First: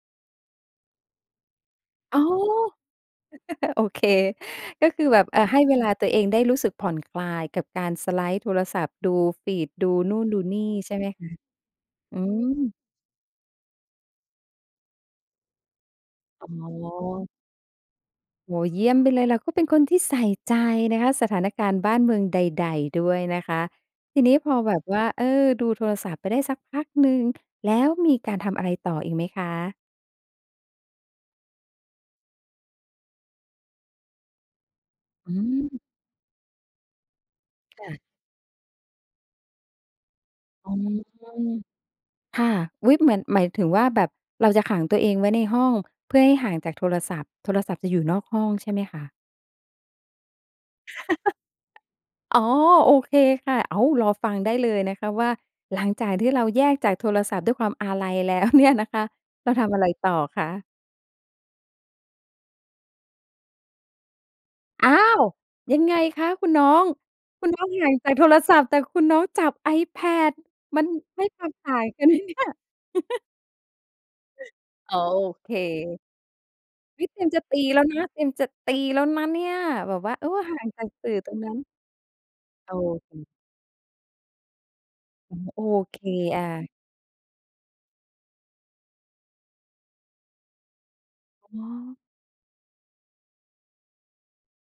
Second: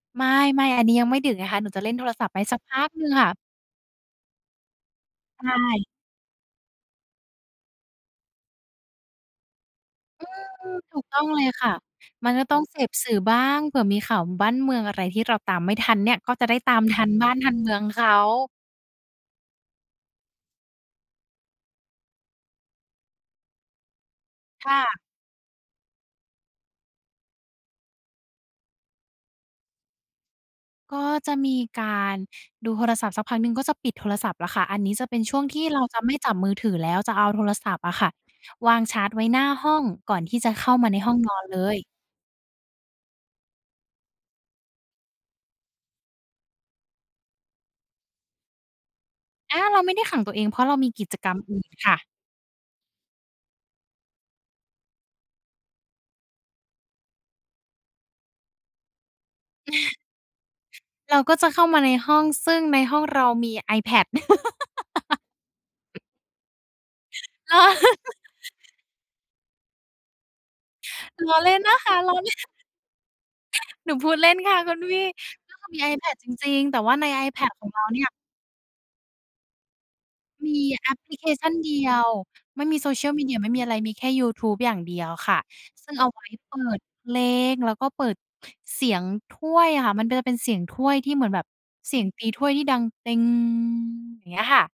ไม่ ไม่ อันนี้ยังไม่ดึกไงคะ หนูจะเล่นโทรอ๋ศอ ัพท์ไปสักพักหนึ่งค่ะ โอเค ก็คือแบบ อ่ใชา ให้เว่ ลาตัวเองได้รู้สึกผ่อนคลายกับการสไลด์โทรศัพท์ ดูฟีด ดูนู่อืน ดูนี่ ม ใชถู่ไหกมต้คองะ? เลยค่ะ อืมันก็ต้องม เสพสื่อบ้าง เผื่อมีข่าวบ้านเมืองอะไรที่เราตามไม่ทันเนี่ย ก็จะอได้๋ตามทันอ บ้านทันเมืองเขา โอ้โฮ เยี่ยมไปเลย เราก็เป็นคนที่ใส่ใจนะคะ สถานการณ์บ้านเมืองใด ๆ ด้วยนะคะ ทีนี้พอคแบ่บะ ว่า เออ ดูโทรศัพท์ไปได้สักพักหนึ่ง แล้วมีการทำอะไรต่ออีกไหมคะ? ก็จะมีการดูโทรศัพท์สักพักหนึ่ง ก็จะปิดโทรศัพท์แล้วค่ะ อันนี้จะเป็นอชื่วงที่ม เราจะไม่จับมือถือแล้ว จะเอาโทรศัพทค์่อะ ะค่ะวางชาร์จไว้หน้าห้อง ก่อนที่จะเขอ้๋อ ามาในห้องนอนเลย ค่ะ อุ๊ย! เหมือน หมายถึงว่าแบบเราจะขังตัวเองไว้ในห้อง เพื่อให้ห่างจากโทรศัพท์ โทรศัพท์จะอยู่นอกห้องใช่ไหมคะ? อา เราไม่ได้ขังตัวเอง เพราะเรามีกิจกรรมอื่นค่ะ อ๋อ โอเคค่ะ อ้าว รอฟังได้เลยนะคะว่า หลังจากที่เราแยกจากโทรศัพท์ด้วยความอาลัย แล้ว เนี่ยนะคะ เราทำอะไรต่อคะ? เราก็จะเข้ามาในห้อง ซึ่งในห้องเรามี iPad อ้าว! ยังไงคะคุณน้อง คุณลน้้อ องห่างจากโทรศัพท์ แต่คุณน้องจับ iPad มันให้ล้อควเาลม่นตน่ะางคะ กันลไ้หมอ เนี่ย? หนูพูดเล่นค่ะคุณอ๋พอ ี่ โอเค ก็คือมี iPad จริง ๆ แต่ว่าเอใ๊น ย เตรียมจะiPad ตีของแเลร้าวนเนีะ ่ย เตรียมจะตีแล้วนะเนี่ยแบบว่า เออ มีห่างจาแอกปพสื่ลอิเคตรงชันั้นน เดียว ไม่โอมี เSocial ค Media ไม่มีอะไร มีแค่ยูทูบอย่างเดียวคเ่ออ ะ โอซึ่เงค เอาไว้อา เปิดเพลง แล้วก็เปิดเสียงถ้วยอะค่ะ มันจะเป็นเสียงถ้วยที่เหมือนแบบอ๋เอ สียงตีถ้วยที่ดังเต็ง อย่างเงี้ยค่ะ